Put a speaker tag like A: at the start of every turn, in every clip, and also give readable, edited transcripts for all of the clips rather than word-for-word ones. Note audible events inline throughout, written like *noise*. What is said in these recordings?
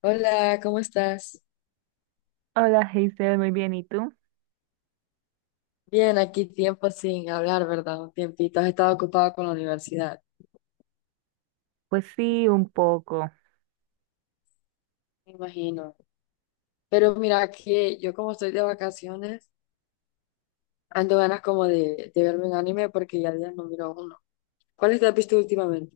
A: Hola, ¿cómo estás?
B: Hola, Hazel, muy bien. ¿Y tú?
A: Bien, aquí tiempo sin hablar, ¿verdad? Un tiempito. Has estado ocupado con la universidad,
B: Pues sí, un poco.
A: me imagino. Pero mira, que yo como estoy de vacaciones, ando ganas como de verme un anime porque ya días no miro uno. ¿Cuáles te has visto últimamente?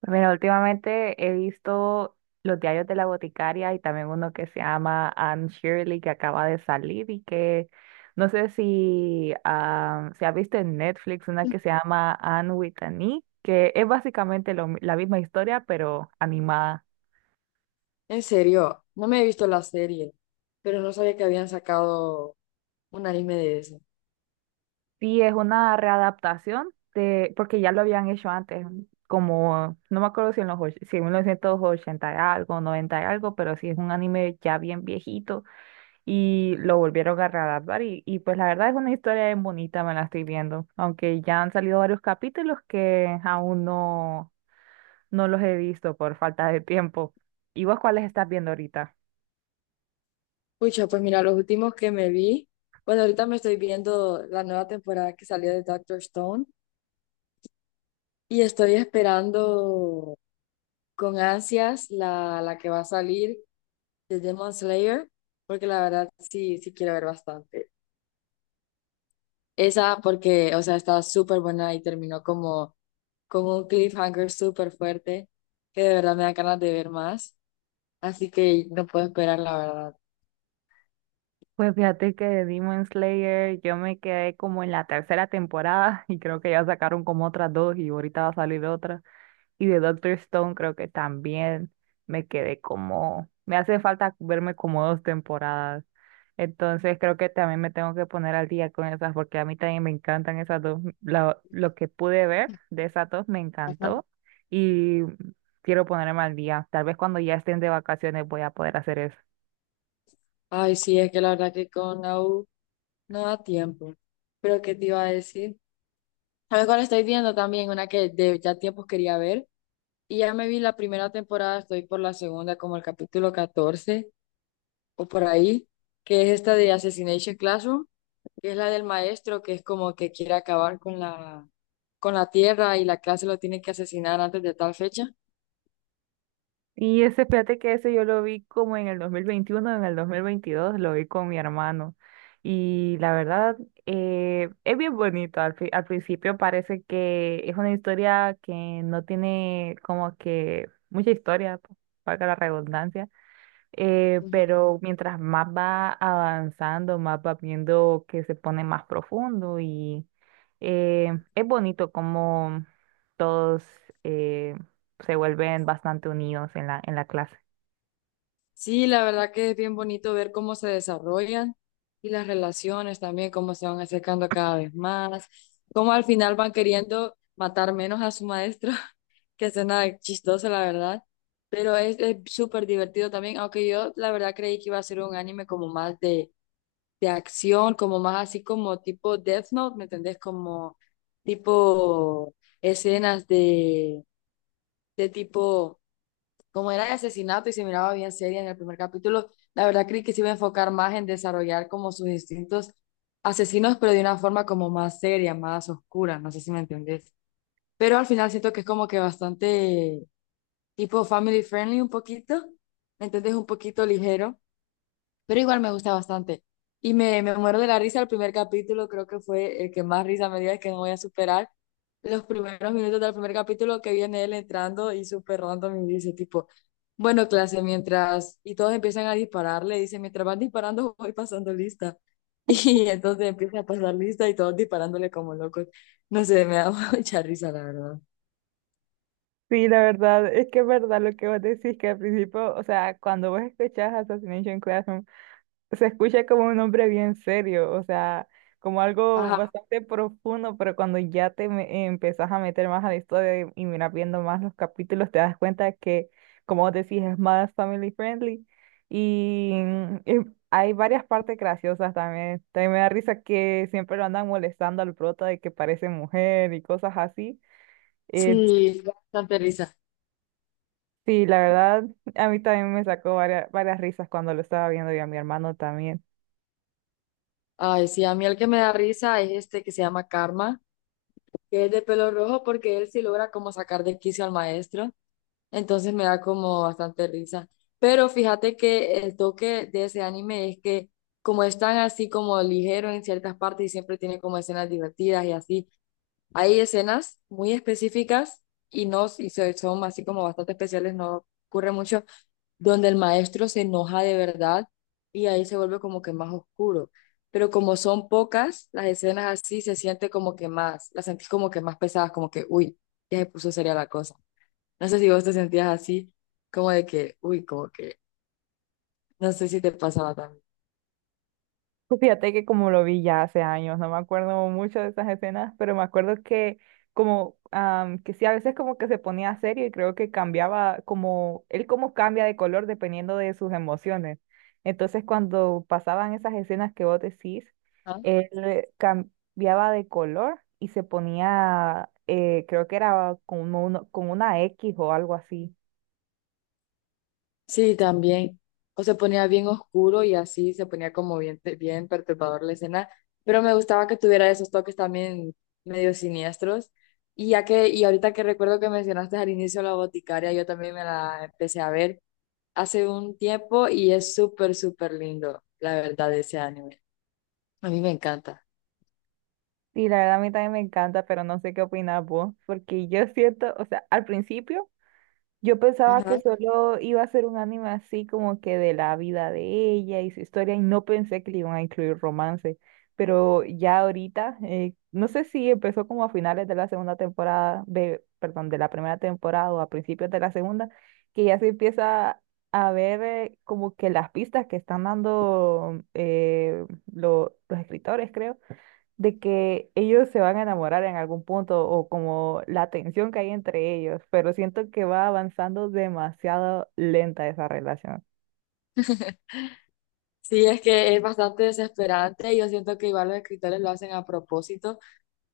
B: Pues mira, últimamente he visto los diarios de la boticaria y también uno que se llama Anne Shirley que acaba de salir y que no sé si se ha visto en Netflix una que se llama Anne with an E, que es básicamente la misma historia pero animada.
A: En serio, no me he visto la serie, pero no sabía que habían sacado un anime de eso.
B: Sí, es una readaptación de, porque ya lo habían hecho antes, como, no me acuerdo si en los, si en 1980 y algo, 90 y algo, pero sí es un anime ya bien viejito y lo volvieron a readaptar y pues la verdad es una historia bien bonita, me la estoy viendo, aunque ya han salido varios capítulos que aún no, no los he visto por falta de tiempo. ¿Y vos cuáles estás viendo ahorita?
A: Pucha, pues mira, los últimos que me vi, bueno, ahorita me estoy viendo la nueva temporada que salió de Doctor Stone y estoy esperando con ansias la que va a salir de Demon Slayer, porque la verdad sí, sí quiero ver bastante. Esa porque, o sea, estaba súper buena y terminó como con un cliffhanger súper fuerte, que de verdad me da ganas de ver más, así que no puedo esperar, la verdad.
B: Pues fíjate que de Demon Slayer yo me quedé como en la tercera temporada *laughs* y creo que ya sacaron como otras dos y ahorita va a salir otra. Y de Doctor Stone creo que también me quedé como, me hace falta verme como dos temporadas. Entonces creo que también me tengo que poner al día con esas porque a mí también me encantan esas dos. Lo que pude ver de esas dos me
A: Ajá.
B: encantó y quiero ponerme al día. Tal vez cuando ya estén de vacaciones voy a poder hacer eso.
A: Ay, sí, es que la verdad que con AU no da tiempo. Pero ¿qué te iba a decir? ¿Sabes cuál estoy viendo también? Una que de ya tiempos quería ver. Y ya me vi la primera temporada, estoy por la segunda, como el capítulo 14 o por ahí, que es esta de Assassination Classroom, que es la del maestro que es como que quiere acabar con con la tierra y la clase lo tiene que asesinar antes de tal fecha.
B: Y ese, fíjate que ese yo lo vi como en el 2021, en el 2022 lo vi con mi hermano. Y la verdad, es bien bonito. Al principio parece que es una historia que no tiene como que mucha historia, valga la redundancia.
A: Ujú.
B: Pero mientras más va avanzando, más va viendo que se pone más profundo. eh, es bonito como todos, eh, se vuelven bastante unidos en la clase.
A: Sí, la verdad que es bien bonito ver cómo se desarrollan y las relaciones también, cómo se van acercando cada vez más, cómo al final van queriendo matar menos a su maestro, *laughs* que suena chistoso, la verdad. Pero es súper divertido también, aunque yo la verdad creí que iba a ser un anime como más de acción, como más así como tipo Death Note, ¿me entendés? Como tipo escenas de tipo, como era de asesinato y se miraba bien seria en el primer capítulo, la verdad creí que se iba a enfocar más en desarrollar como sus distintos asesinos, pero de una forma como más seria, más oscura, no sé si me entendés. Pero al final siento que es como que bastante tipo family friendly un poquito, ¿me entendés? Un poquito ligero pero igual me gusta bastante. Y me muero de la risa el primer capítulo, creo que fue el que más risa me dio, es que no voy a superar. Los primeros minutos del primer capítulo que viene él entrando y súper random y dice tipo, bueno, clase, mientras, y todos empiezan a dispararle, dice, mientras van disparando *laughs* voy pasando lista. *laughs* Y entonces empieza a pasar lista y todos disparándole como locos. No sé, me da *laughs* mucha risa, la verdad.
B: Sí, la verdad, es que es verdad lo que vos decís, que al principio, o sea, cuando vos escuchás Assassination Classroom se escucha como un hombre bien serio, o sea, como algo
A: Ajá,
B: bastante profundo, pero cuando ya empezás a meter más a la historia y miras viendo más los capítulos, te das cuenta que, como vos decís, es más family friendly y, eh, hay varias partes graciosas también. También me da risa que siempre lo andan molestando al prota de que parece mujer y cosas así. Eh,
A: sí, bastante risa.
B: sí, la verdad, a mí también me sacó varias risas cuando lo estaba viendo y a mi hermano también.
A: Ay, sí, a mí el que me da risa es este que se llama Karma que es de pelo rojo porque él sí logra como sacar de quicio al maestro, entonces me da como bastante risa. Pero fíjate que el toque de ese anime es que como es tan así como ligero en ciertas partes y siempre tiene como escenas divertidas y así, hay escenas muy específicas y no, y se- son así como bastante especiales, no ocurre mucho, donde el maestro se enoja de verdad y ahí se vuelve como que más oscuro. Pero como son pocas, las escenas así se siente como que más, las sentís como que más pesadas, como que, uy, ya se puso seria la cosa. No sé si vos te sentías así, como de que, uy, como que, no sé si te pasaba también.
B: Pues fíjate que como lo vi ya hace años, no me acuerdo mucho de esas escenas, pero me acuerdo que que sí, a veces como que se ponía serio y creo que cambiaba como, él como cambia de color dependiendo de sus emociones. Entonces cuando pasaban esas escenas que vos decís, él cambiaba de color y se ponía, creo que era como uno, con una X o algo así.
A: Sí, también. O se ponía bien oscuro y así se ponía como bien, bien perturbador la escena. Pero me gustaba que tuviera esos toques también medio siniestros. Y ya que, y ahorita que recuerdo que mencionaste al inicio la boticaria, yo también me la empecé a ver hace un tiempo y es súper, súper lindo, la verdad, ese anime. A mí me encanta.
B: Sí, la verdad a mí también me encanta, pero no sé qué opinas vos, porque yo siento, o sea, al principio. Yo pensaba que
A: Ajá.
B: solo iba a ser un anime así como que de la vida de ella y su historia y no pensé que le iban a incluir romance, pero ya ahorita, no sé si empezó como a finales de la segunda temporada, de, perdón, de la primera temporada o a principios de la segunda, que ya se empieza a ver como que las pistas que están dando, los escritores, creo, de que ellos se van a enamorar en algún punto o como la tensión que hay entre ellos, pero siento que va avanzando demasiado lenta esa relación.
A: Sí, es que es bastante desesperante y yo siento que igual los escritores lo hacen a propósito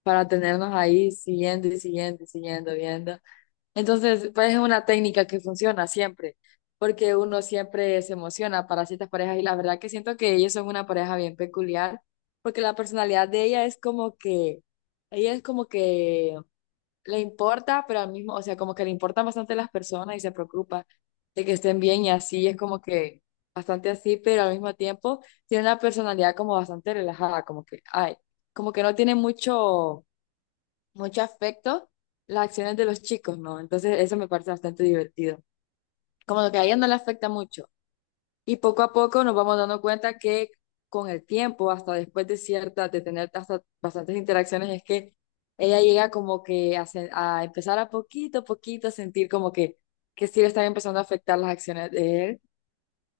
A: para tenernos ahí siguiendo y siguiendo y siguiendo viendo. Entonces, pues es una técnica que funciona siempre, porque uno siempre se emociona para ciertas parejas y la verdad que siento que ellos son una pareja bien peculiar, porque la personalidad de ella es como que, ella es como que le importa, pero al mismo, o sea, como que le importan bastante las personas y se preocupa de que estén bien y así, es como que bastante así, pero al mismo tiempo tiene una personalidad como bastante relajada, como que, ay, como que no tiene mucho afecto las acciones de los chicos, ¿no? Entonces eso me parece bastante divertido. Como lo que a ella no le afecta mucho. Y poco a poco nos vamos dando cuenta que con el tiempo, hasta después de ciertas, de tener hasta bastantes interacciones, es que ella llega como que a, sen- a empezar a poquito a poquito a sentir como que sí le están empezando a afectar las acciones de él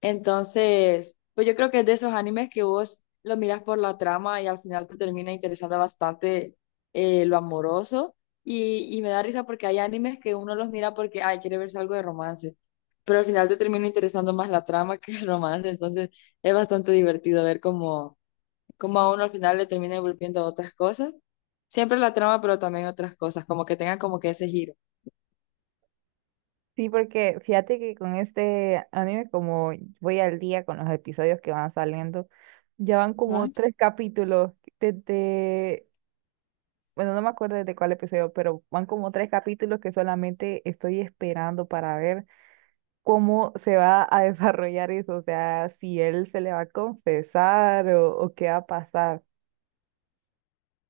A: entonces, pues yo creo que es de esos animes que vos lo miras por la trama y al final te termina interesando bastante lo amoroso. Y me da risa porque hay animes que uno los mira porque, ay, quiere verse algo de romance. Pero al final te termina interesando más la trama *laughs* que el romance. Entonces, es bastante divertido ver cómo, cómo a uno al final le termina volviendo otras cosas. Siempre la trama, pero también otras cosas, como que tengan como que ese giro.
B: Sí, porque fíjate que con este anime, como voy al día con los episodios que van saliendo, ya van
A: Ajá.
B: como tres capítulos desde, bueno, no me acuerdo desde cuál episodio, pero van como tres capítulos que solamente estoy esperando para ver cómo se va a *laughs* desarrollar eso, o sea, si él se le va a confesar o qué va a pasar.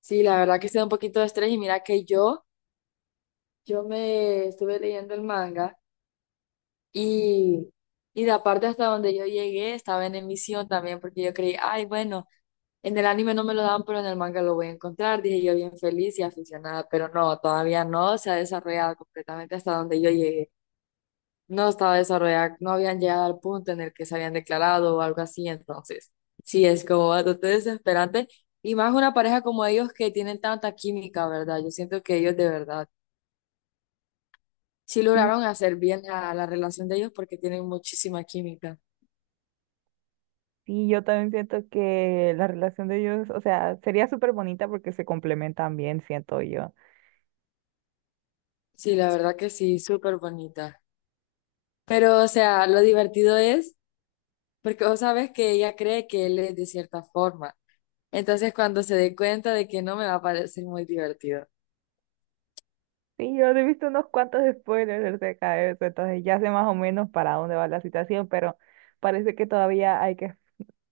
A: Sí, la verdad que se da un poquito de estrés y mira que yo me estuve leyendo el manga. Y, y de parte hasta donde yo llegué estaba en emisión también porque yo creí, ay, bueno, en el anime no me lo dan, pero en el manga lo voy a encontrar, dije yo bien feliz y aficionada, pero no, todavía no se ha desarrollado completamente hasta donde yo llegué. No estaba desarrollada, no habían llegado al punto en el que se habían declarado o algo así, entonces sí es como bastante desesperante. Y más una pareja como ellos que tienen tanta química, ¿verdad? Yo siento que ellos de verdad sí
B: Sí,
A: lograron hacer bien a la relación de ellos porque tienen muchísima química.
B: sí, yo también siento que la relación de ellos, o sea, sería súper bonita porque se complementan bien, siento yo.
A: Sí, la verdad que sí, súper bonita. Pero, o sea, lo divertido es porque vos sabes que ella cree que él es de cierta forma. Entonces, cuando se dé cuenta de que no me va a parecer muy divertido.
B: Sí, yo he visto unos cuantos spoilers acerca de eso, entonces ya sé más o menos para dónde va la situación, pero parece que todavía hay que.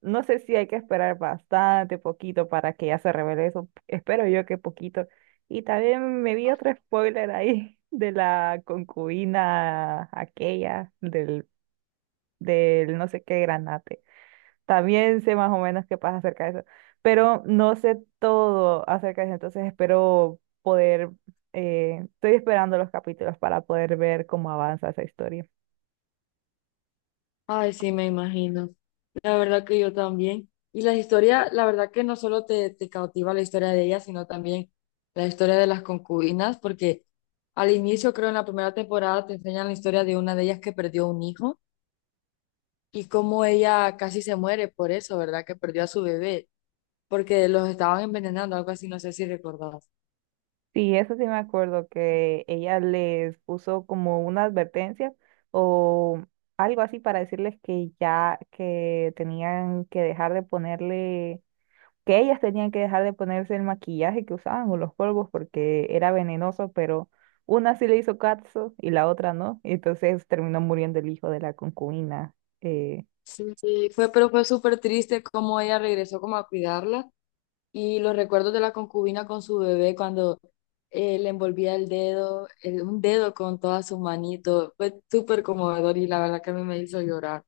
B: No sé si hay que esperar bastante, poquito para que ya se revele eso. Espero yo que poquito. Y también me vi otro spoiler ahí *laughs* de la concubina aquella, del no sé qué granate. También sé más o menos qué pasa acerca de eso, pero no sé todo acerca de eso. Entonces espero poder, estoy esperando los capítulos para poder ver cómo avanza esa historia.
A: Ay, sí, me imagino. La verdad que yo también. Y la historia, la verdad que no solo te cautiva la historia de ella, sino también la historia de las concubinas, porque al inicio, creo en la primera temporada, te enseñan la historia de una de ellas que perdió un hijo y cómo ella casi se muere por eso, ¿verdad? Que perdió a su bebé porque los estaban envenenando, algo así, no sé si recordás.
B: Sí, eso sí me acuerdo que ella les puso como una advertencia o algo así para decirles que ya que tenían que dejar de ponerle, que ellas tenían que dejar de ponerse el maquillaje que usaban o los polvos porque era venenoso, pero una sí le hizo caso y la otra no, y entonces terminó muriendo el hijo de la concubina. eh,
A: Sí, fue, pero fue súper triste cómo ella regresó como a cuidarla y los recuerdos de la concubina con su bebé cuando le envolvía el dedo, el- un dedo con toda su manito, fue súper conmovedor y la verdad que a mí me hizo llorar.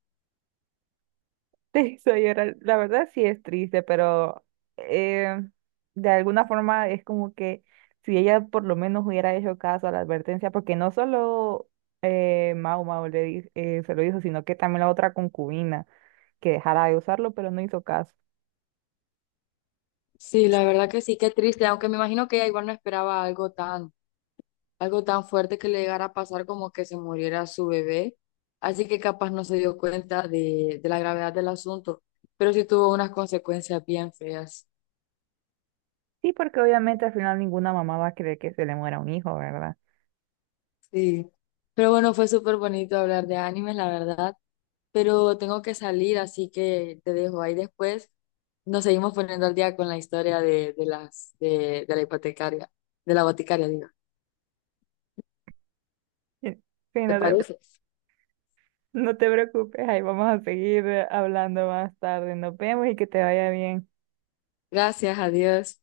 B: Te hizo llorar. *laughs* La verdad sí es triste, pero eh, de alguna forma es como que si ella por lo menos hubiera hecho caso a la advertencia, porque no solo, Mau Mau se lo hizo, sino que también la otra concubina que dejara de usarlo, pero no hizo caso.
A: Sí, la verdad que sí, qué triste, aunque me imagino que ella igual no esperaba algo tan fuerte que le llegara a pasar como que se muriera su bebé. Así que capaz no se dio cuenta de la gravedad del asunto, pero sí tuvo unas consecuencias bien feas.
B: Sí, porque obviamente al final ninguna mamá va a querer que se le muera un hijo, ¿verdad?
A: Sí. Pero bueno, fue súper bonito hablar de animes, la verdad. Pero tengo que salir, así que te dejo ahí después. Nos seguimos poniendo al día con la historia de la hipotecaria, de la boticaria, digo.
B: Sí, sí,
A: ¿Te
B: no te,
A: parece?
B: no te preocupes, ahí vamos a seguir hablando más tarde. Nos vemos y que te vaya bien.
A: Gracias, adiós.